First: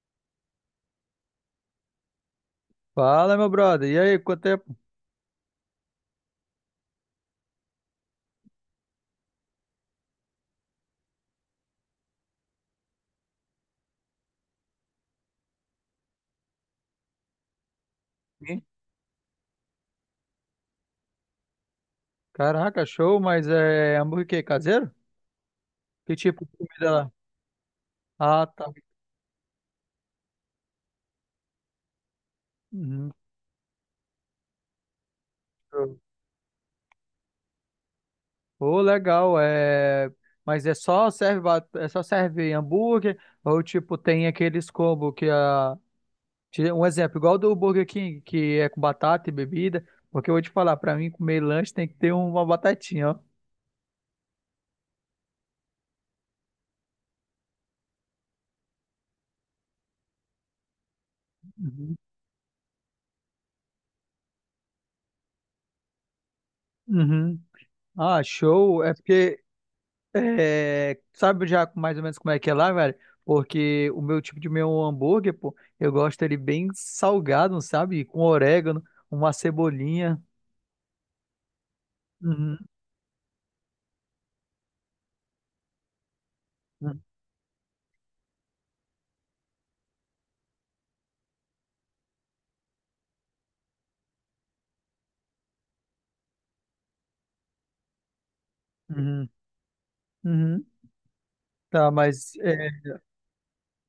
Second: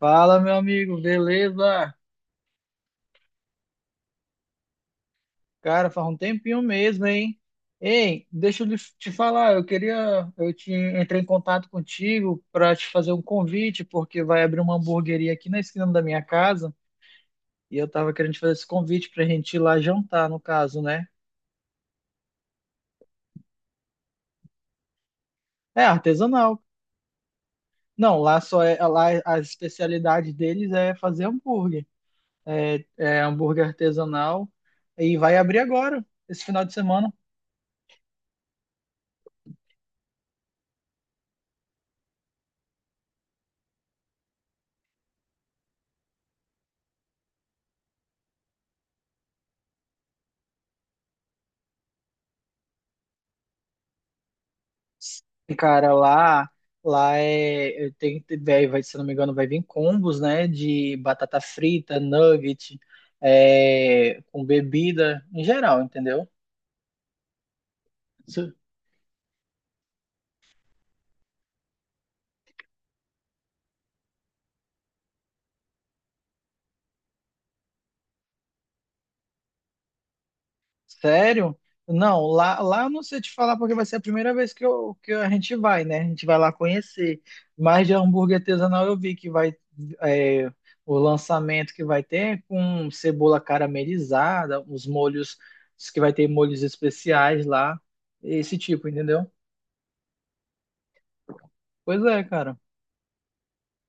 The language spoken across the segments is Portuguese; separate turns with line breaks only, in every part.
Fala, meu amigo, beleza?
Fala, meu brother. E aí, quanto tempo?
Cara, faz um tempinho mesmo, hein? Ei, deixa eu te falar, eu te entrei em contato contigo para te fazer um convite, porque vai abrir uma hamburgueria aqui na esquina da minha casa, e eu tava querendo te fazer
Sim.
esse convite pra gente ir lá jantar, no caso, né?
Caraca, show, mas é hambúrguer caseiro?
É
Que tipo de
artesanal.
comida lá?
Não,
Ah, tá.
lá a especialidade deles é fazer hambúrguer. É,
Uhum.
é hambúrguer artesanal e vai abrir
Show.
agora, esse final de semana.
Pô, legal. Mas é só serve hambúrguer ou tipo tem aqueles combo um exemplo, igual do Burger King, que é com batata e bebida, porque eu vou te falar, pra mim comer lanche tem que ter uma batatinha, ó.
Cara, lá, lá é, eu tenho se não me engano, vai vir combos, né, de batata
Uhum.
frita, nugget, é, com bebida, em geral, entendeu?
Uhum. Ah, show. É porque É, sabe já mais ou menos como é que é lá, velho? Porque o meu tipo de meu hambúrguer, pô, eu gosto ele bem salgado, sabe? Com orégano, uma cebolinha.
Sério? Não,
Uhum,
lá eu não sei te falar porque vai ser a primeira vez que a gente vai, né? A gente vai lá
uhum,
conhecer. Mas de hambúrguer artesanal eu vi que vai, é, o lançamento que vai ter é com cebola caramelizada, os molhos, diz que vai ter molhos especiais lá, esse tipo,
uhum,
entendeu?
uhum. Tá,
Pois é, cara.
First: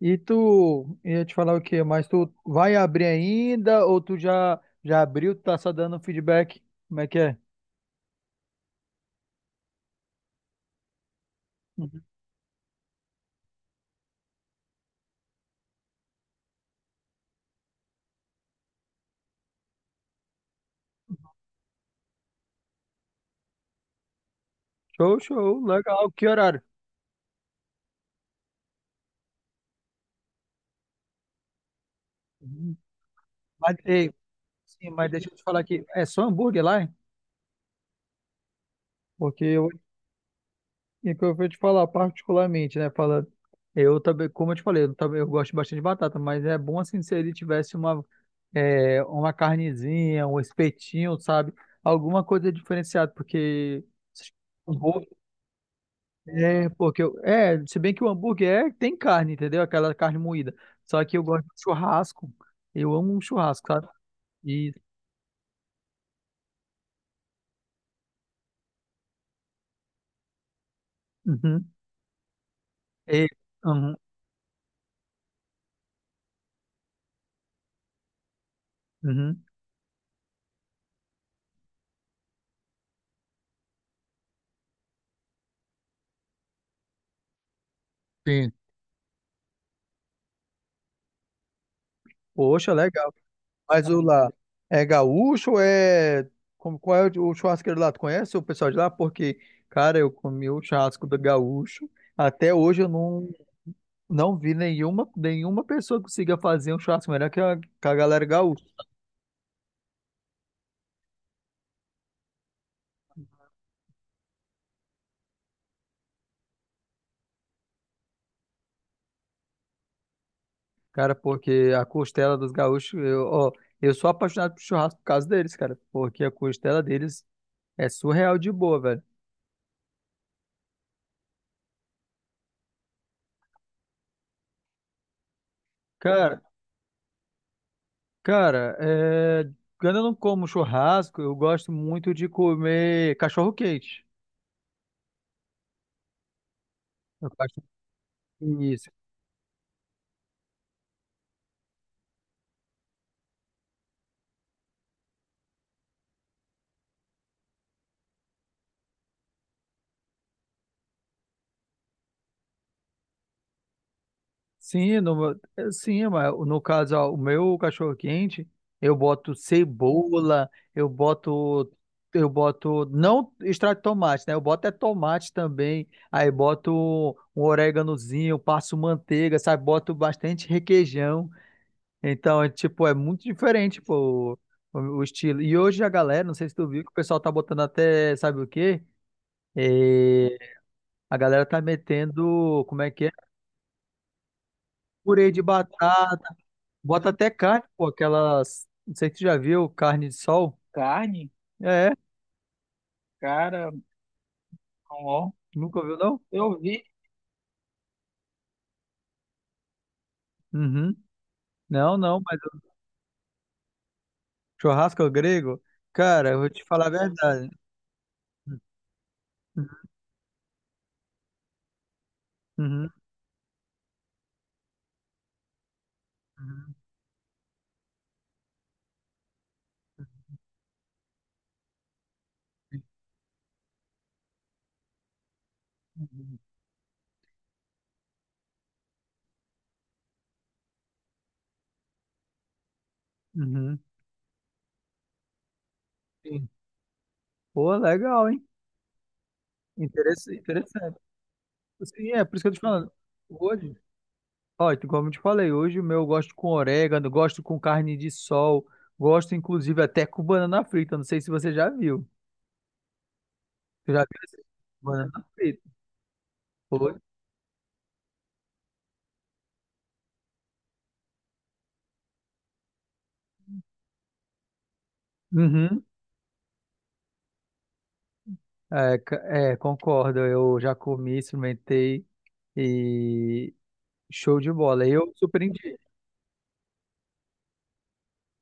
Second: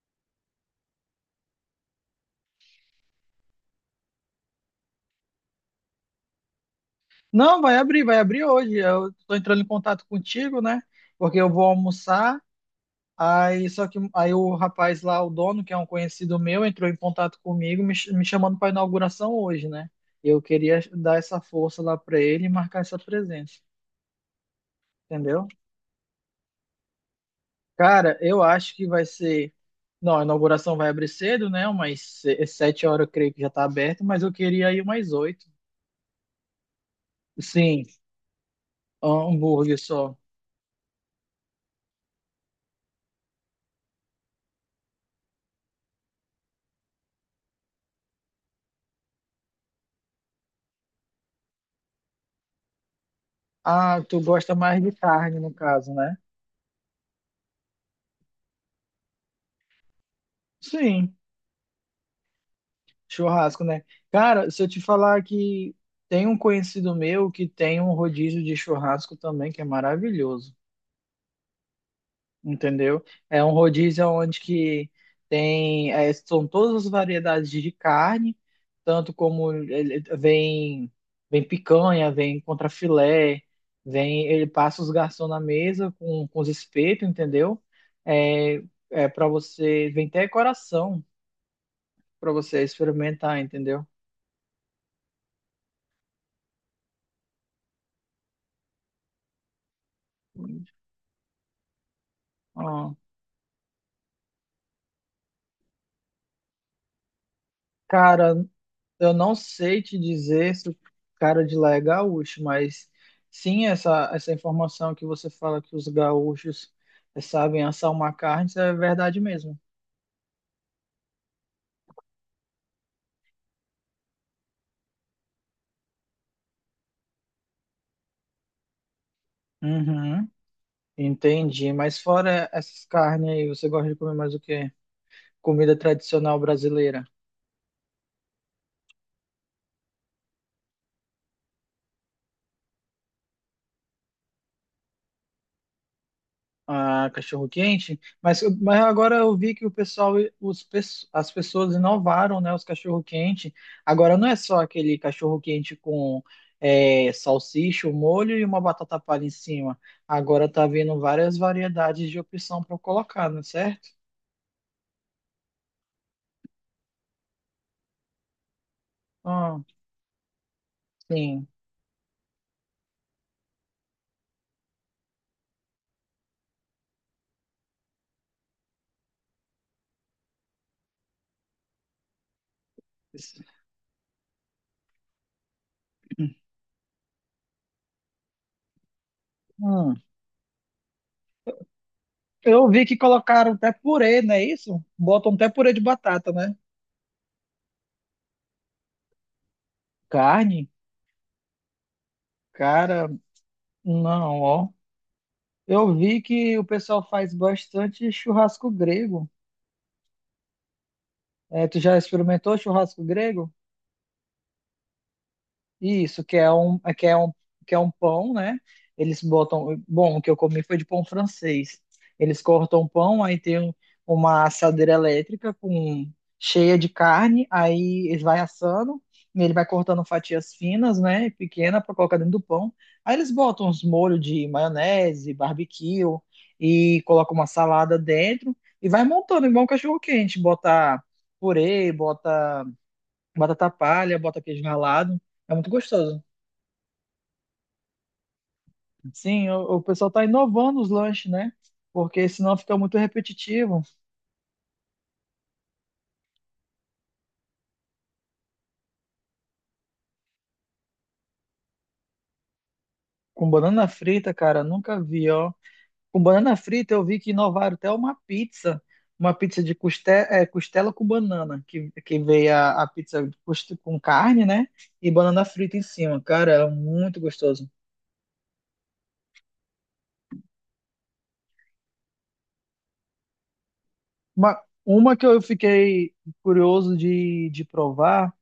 e tu ia te falar o quê? Mas tu vai abrir ainda ou tu já abriu, tá só dando feedback? Como é que é?
Não, vai abrir hoje. Eu tô entrando em contato contigo, né? Porque eu vou
Uhum.
almoçar. Aí, só que aí o rapaz lá, o dono, que é um conhecido meu, entrou em contato comigo, me chamando para inauguração hoje, né? Eu queria dar essa força lá para ele e marcar essa presença,
Show,
entendeu?
show, legal. Que horário?
Cara, eu acho que vai ser. Não, a inauguração vai abrir cedo, né? Umas
Uhum.
sete horas, eu creio que já tá
Mas,
aberto,
ei,
mas eu queria ir
sim, mas
umas
deixa eu te
oito.
falar aqui, é só hambúrguer lá, hein?
Sim,
Porque eu
hambúrguer só.
E é o que eu vou te falar particularmente, né? Fala, eu também, como eu te falei, eu gosto bastante de batata, mas é bom assim se ele tivesse uma carnezinha, um espetinho, sabe? Alguma coisa diferenciada, porque
Ah, tu gosta mais de
hambúrguer
carne, no caso, né?
é, se bem que o hambúrguer tem carne, entendeu? Aquela carne moída. Só
Sim.
que eu gosto de churrasco. Eu amo um
Churrasco,
churrasco,
né?
sabe?
Cara, se eu
E,
te falar que tem um conhecido meu que tem um rodízio de churrasco também, que é maravilhoso,
uhum,
entendeu?
e,
É um
uhum,
rodízio onde que tem, é, são todas as variedades de carne,
uhum.
vem, vem picanha, vem contrafilé, vem, ele passa os garçons na mesa com os espetos, entendeu?
Sim.
É, é para você, vem até coração para você
Poxa, legal.
experimentar, entendeu?
Mas o lá é gaúcho ou é. Como, qual é o churrasqueiro lá? Tu conhece o pessoal de lá? Porque, cara, eu comi o churrasco do gaúcho. Até hoje eu
Ah.
não, não vi nenhuma, nenhuma pessoa que consiga fazer um churrasco melhor que que a galera
Cara,
gaúcha.
eu não sei te dizer se o cara de lá é gaúcho, mas sim, essa informação que você fala que os gaúchos, sabem assar uma carne, isso é verdade mesmo.
Cara, porque a costela dos gaúchos, eu, ó, eu sou apaixonado por churrasco por causa deles, cara. Porque a costela deles é surreal de boa, velho.
Uhum, entendi. Mas fora essas carnes aí, você gosta de comer mais o quê? Comida tradicional
Cara,
brasileira.
cara, quando eu não como churrasco, eu gosto muito de comer cachorro-quente.
A cachorro-quente, mas
Isso.
agora eu vi que o pessoal, as pessoas inovaram, né, os cachorro-quente. Agora não é só aquele cachorro-quente com, é, salsicha, o molho e uma batata palha em cima. Agora tá vindo várias variedades de opção para colocar, não é certo?
Sim, no, sim, mas no caso, ó, o meu cachorro quente, eu boto
Ah,
cebola, eu
sim.
boto, eu boto, não extrato de tomate, né? Eu boto é tomate também, aí boto um oréganozinho, passo manteiga, sabe? Boto bastante requeijão. Então, é, tipo, é muito diferente, pô, o estilo. E hoje a galera, não sei se tu viu, que o pessoal tá botando até, sabe o quê?
Hum.
É, a galera tá metendo,
Eu
como
vi
é
que
que é?
colocaram até purê, não é isso?
Purê
Botam
de
até purê de
batata.
batata, né?
Bota até carne, pô, aquelas. Não sei se tu já viu carne de sol.
Carne?
Carne, é,
Cara,
cara,
não, ó.
ó. Nunca
Eu
viu, não?
vi que
Eu
o
vi.
pessoal faz bastante churrasco grego.
Uhum.
É, tu
Não,
já
não, mas
experimentou
o
churrasco grego?
churrasco é grego,
Isso,
cara, eu vou te falar a verdade.
que é um pão, né? Eles botam. Bom, o que eu comi foi de pão francês. Eles cortam o
Uhum.
pão, aí tem uma assadeira elétrica com, cheia de carne, aí eles vai assando, e ele vai cortando fatias finas, né? Pequena para colocar dentro do pão. Aí eles botam uns molhos de maionese, barbecue
Uhum.
e colocam uma salada dentro e vai montando igual um cachorro quente, bota purê, bota batata
Uhum.
palha, bota queijo ralado. É muito gostoso.
Sim. Pô, legal, hein?
Sim, o pessoal tá
Interess-
inovando os
Interessante.
lanches, né?
Sim, é
Porque
por isso que eu tô
senão
te
fica
falando.
muito
Hoje,
repetitivo.
ó, como eu te falei, hoje o meu, eu gosto com orégano, gosto com carne de sol, gosto inclusive até com banana frita. Não sei se você já viu.
Com banana
Tu já viu
frita,
esse?
cara, nunca
Banana
vi, ó.
frita.
Com banana frita
Foi?
eu vi que inovaram até uma pizza. Uma pizza de costela com banana, que veio a pizza de com carne, né? E banana frita em
Uhum.
cima. Cara, era muito gostoso.
É, c- concordo. Eu já comi, experimentei e show de bola. Eu
Uma que eu
surpreendi.
fiquei curioso de provar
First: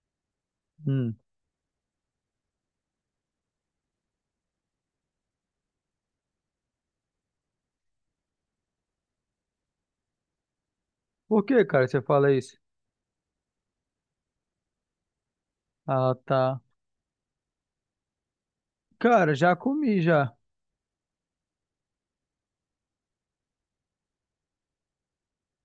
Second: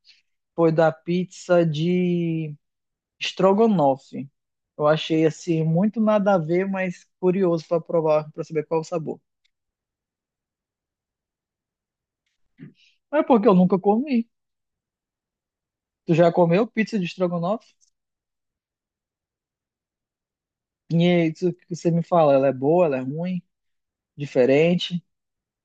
foi da
Hum.
pizza de estrogonofe. Eu achei assim muito nada a ver, mas curioso para provar, para saber qual o sabor.
Por que, cara, você fala isso?
Mas é porque eu nunca comi. Tu
Ah,
já
tá.
comeu pizza de estrogonofe?
Cara, já comi já.
E é isso que você me fala, ela é boa, ela é ruim, diferente.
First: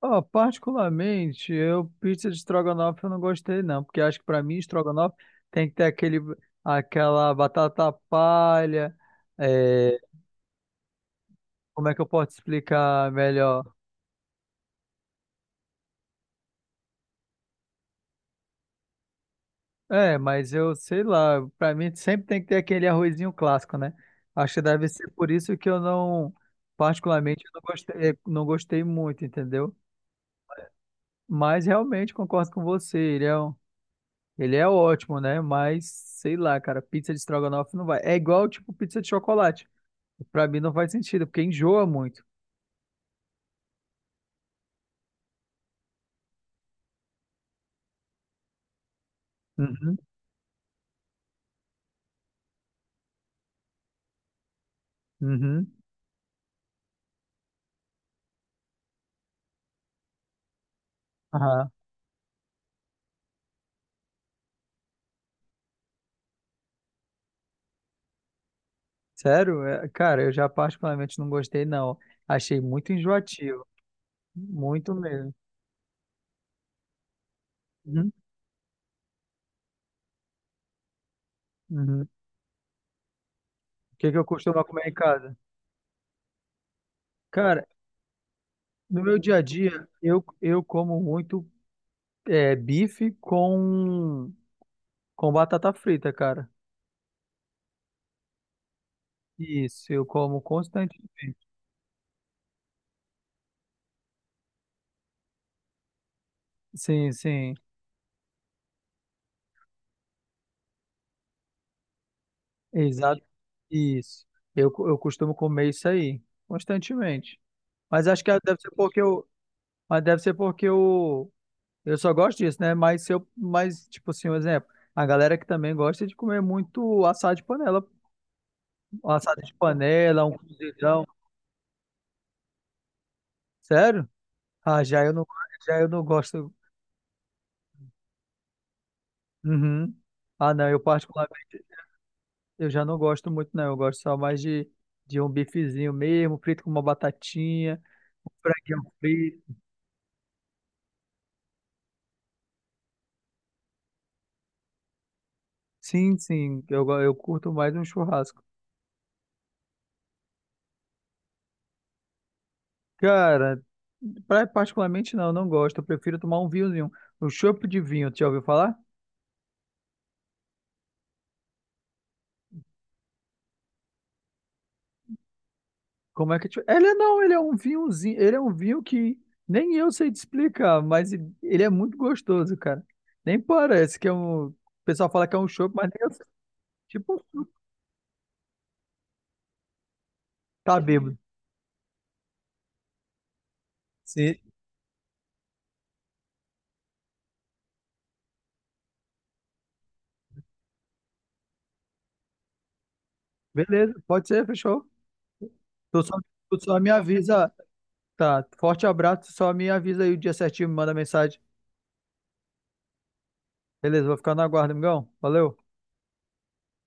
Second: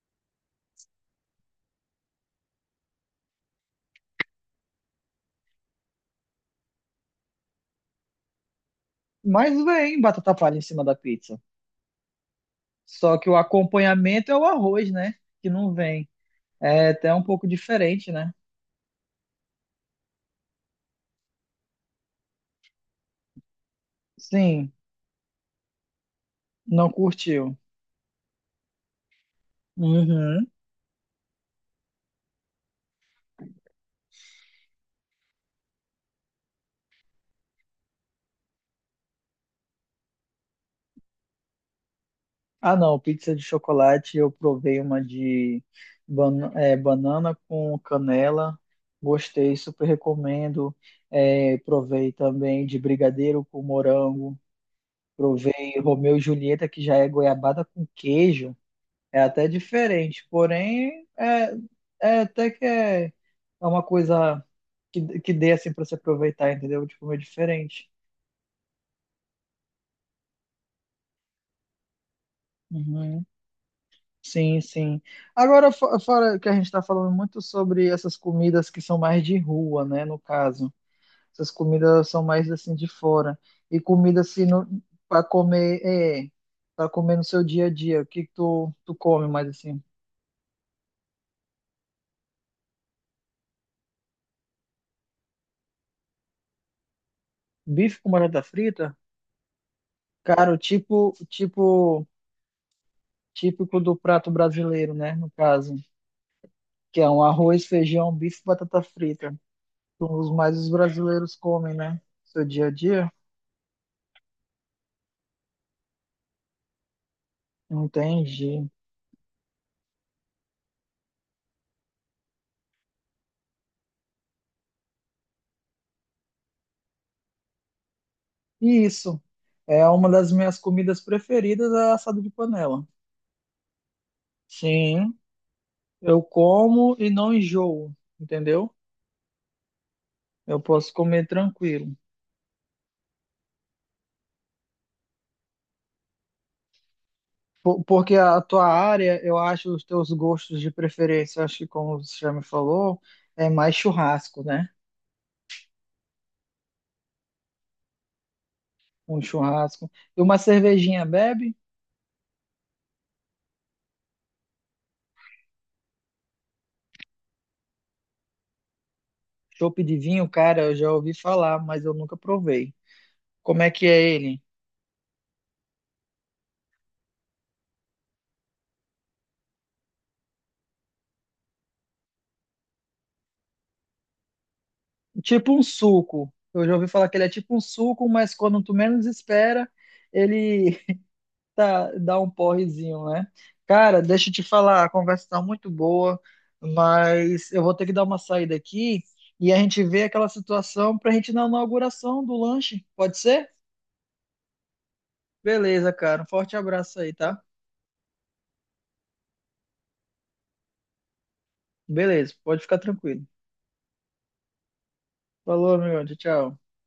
Ó, particularmente, eu pizza de estrogonofe eu não gostei não, porque acho que pra mim estrogonofe tem que ter aquele aquela batata palha.
Mas
é,
vem batata palha em cima da pizza.
Como é que eu posso explicar
Só que o
melhor?
acompanhamento é o arroz, né? Que não vem. É até um pouco diferente, né?
É, mas eu sei lá, pra mim sempre tem que ter aquele arrozinho clássico, né? Acho que
Sim,
deve ser por isso que eu
não
particularmente, eu
curtiu.
não gostei, não gostei muito, entendeu?
Uhum.
Mas realmente concordo com você, ele é ótimo, né? Mas sei lá, cara, pizza de estrogonofe não vai. É igual, tipo, pizza de chocolate. Pra mim não faz sentido, porque enjoa muito.
Ah, não, pizza de chocolate eu provei uma de banana com canela, gostei, super
Uhum,
recomendo. É, provei também de brigadeiro com morango,
uhum.
provei Romeu e Julieta, que já é goiabada com queijo, é até diferente, porém é,
Aham.
é até que é, é uma coisa que dê assim para se aproveitar, entendeu? De comer diferente.
Sério? É, cara, eu já particularmente não gostei, não. Achei muito
Uhum.
enjoativo,
Sim,
muito
sim.
mesmo.
Agora, fora que a gente está falando muito sobre
Uhum.
essas comidas que são mais de rua, né? No caso, essas
Uhum.
comidas são mais assim de fora. E
O que que
comida
eu
assim
costumo comer em
para
casa?
comer, é, para comer no seu
Cara,
dia a dia. O que que tu
no meu
come
dia a
mais assim?
dia, eu como muito bife com batata frita, cara.
Bife com batata frita?
Isso, eu como
Cara,
constantemente.
tipo, típico do prato brasileiro, né? No caso, que é
Sim,
um
sim,
arroz, feijão, bife, e batata frita. Os mais os brasileiros comem, né? Seu dia a dia.
exato. Isso. Eu costumo comer isso aí, constantemente. Mas acho que deve
Entendi.
ser porque eu, mas deve ser porque eu só gosto disso, né? Mas se eu, mas, tipo assim, um exemplo, a galera que também gosta de comer muito assado de panela,
E
um
isso
assado de
é uma
panela,
das
um
minhas comidas
cozidão.
preferidas, é assado de panela.
Sério? Ah, já
Sim,
eu não, já eu não
eu
gosto.
como e não enjoo, entendeu?
Uhum. Ah,
Eu
não, eu
posso comer
particularmente
tranquilo.
eu já não gosto muito, não. Eu gosto só mais de um bifezinho mesmo, frito com uma batatinha,
Porque
um
a tua
franguinho
área, eu
frito.
acho os teus gostos de preferência, acho que como você já me falou, é mais churrasco, né?
Eu curto mais um churrasco.
Um churrasco. E uma cervejinha bebe?
Cara, particularmente não, eu não gosto. Eu prefiro tomar um vinhozinho, um chopp de vinho. Tu já ouviu falar?
Chopp de vinho, cara, eu já ouvi falar, mas eu nunca provei. Como é que é ele?
Como é que. Tu- Ele é- Não, ele é um vinhozinho, ele é um vinho que nem eu sei te explicar, mas ele é muito gostoso, cara. Nem parece que é um. O pessoal fala que é um
Tipo um
chopp, mas nem eu.
suco. Eu já ouvi falar que
Tipo,
ele é tipo um suco, mas quando tu menos espera, ele
tá bêbado.
tá, dá um porrezinho, né? Cara, deixa eu
Sim.
te falar, a conversa tá muito boa, mas eu vou ter que dar uma saída aqui e a gente vê aquela situação pra gente ir na inauguração do lanche. Pode ser?
Beleza, pode ser, fechou.
Beleza,
Tu só,
cara. Um forte
tu só me
abraço aí, tá?
avisa. Tá, forte abraço, tu só me avisa aí o dia certinho, me manda mensagem.
Beleza, pode ficar tranquilo.
Beleza, vou ficar na guarda, amigão. Valeu.
Falou, meu. Tchau, tchau.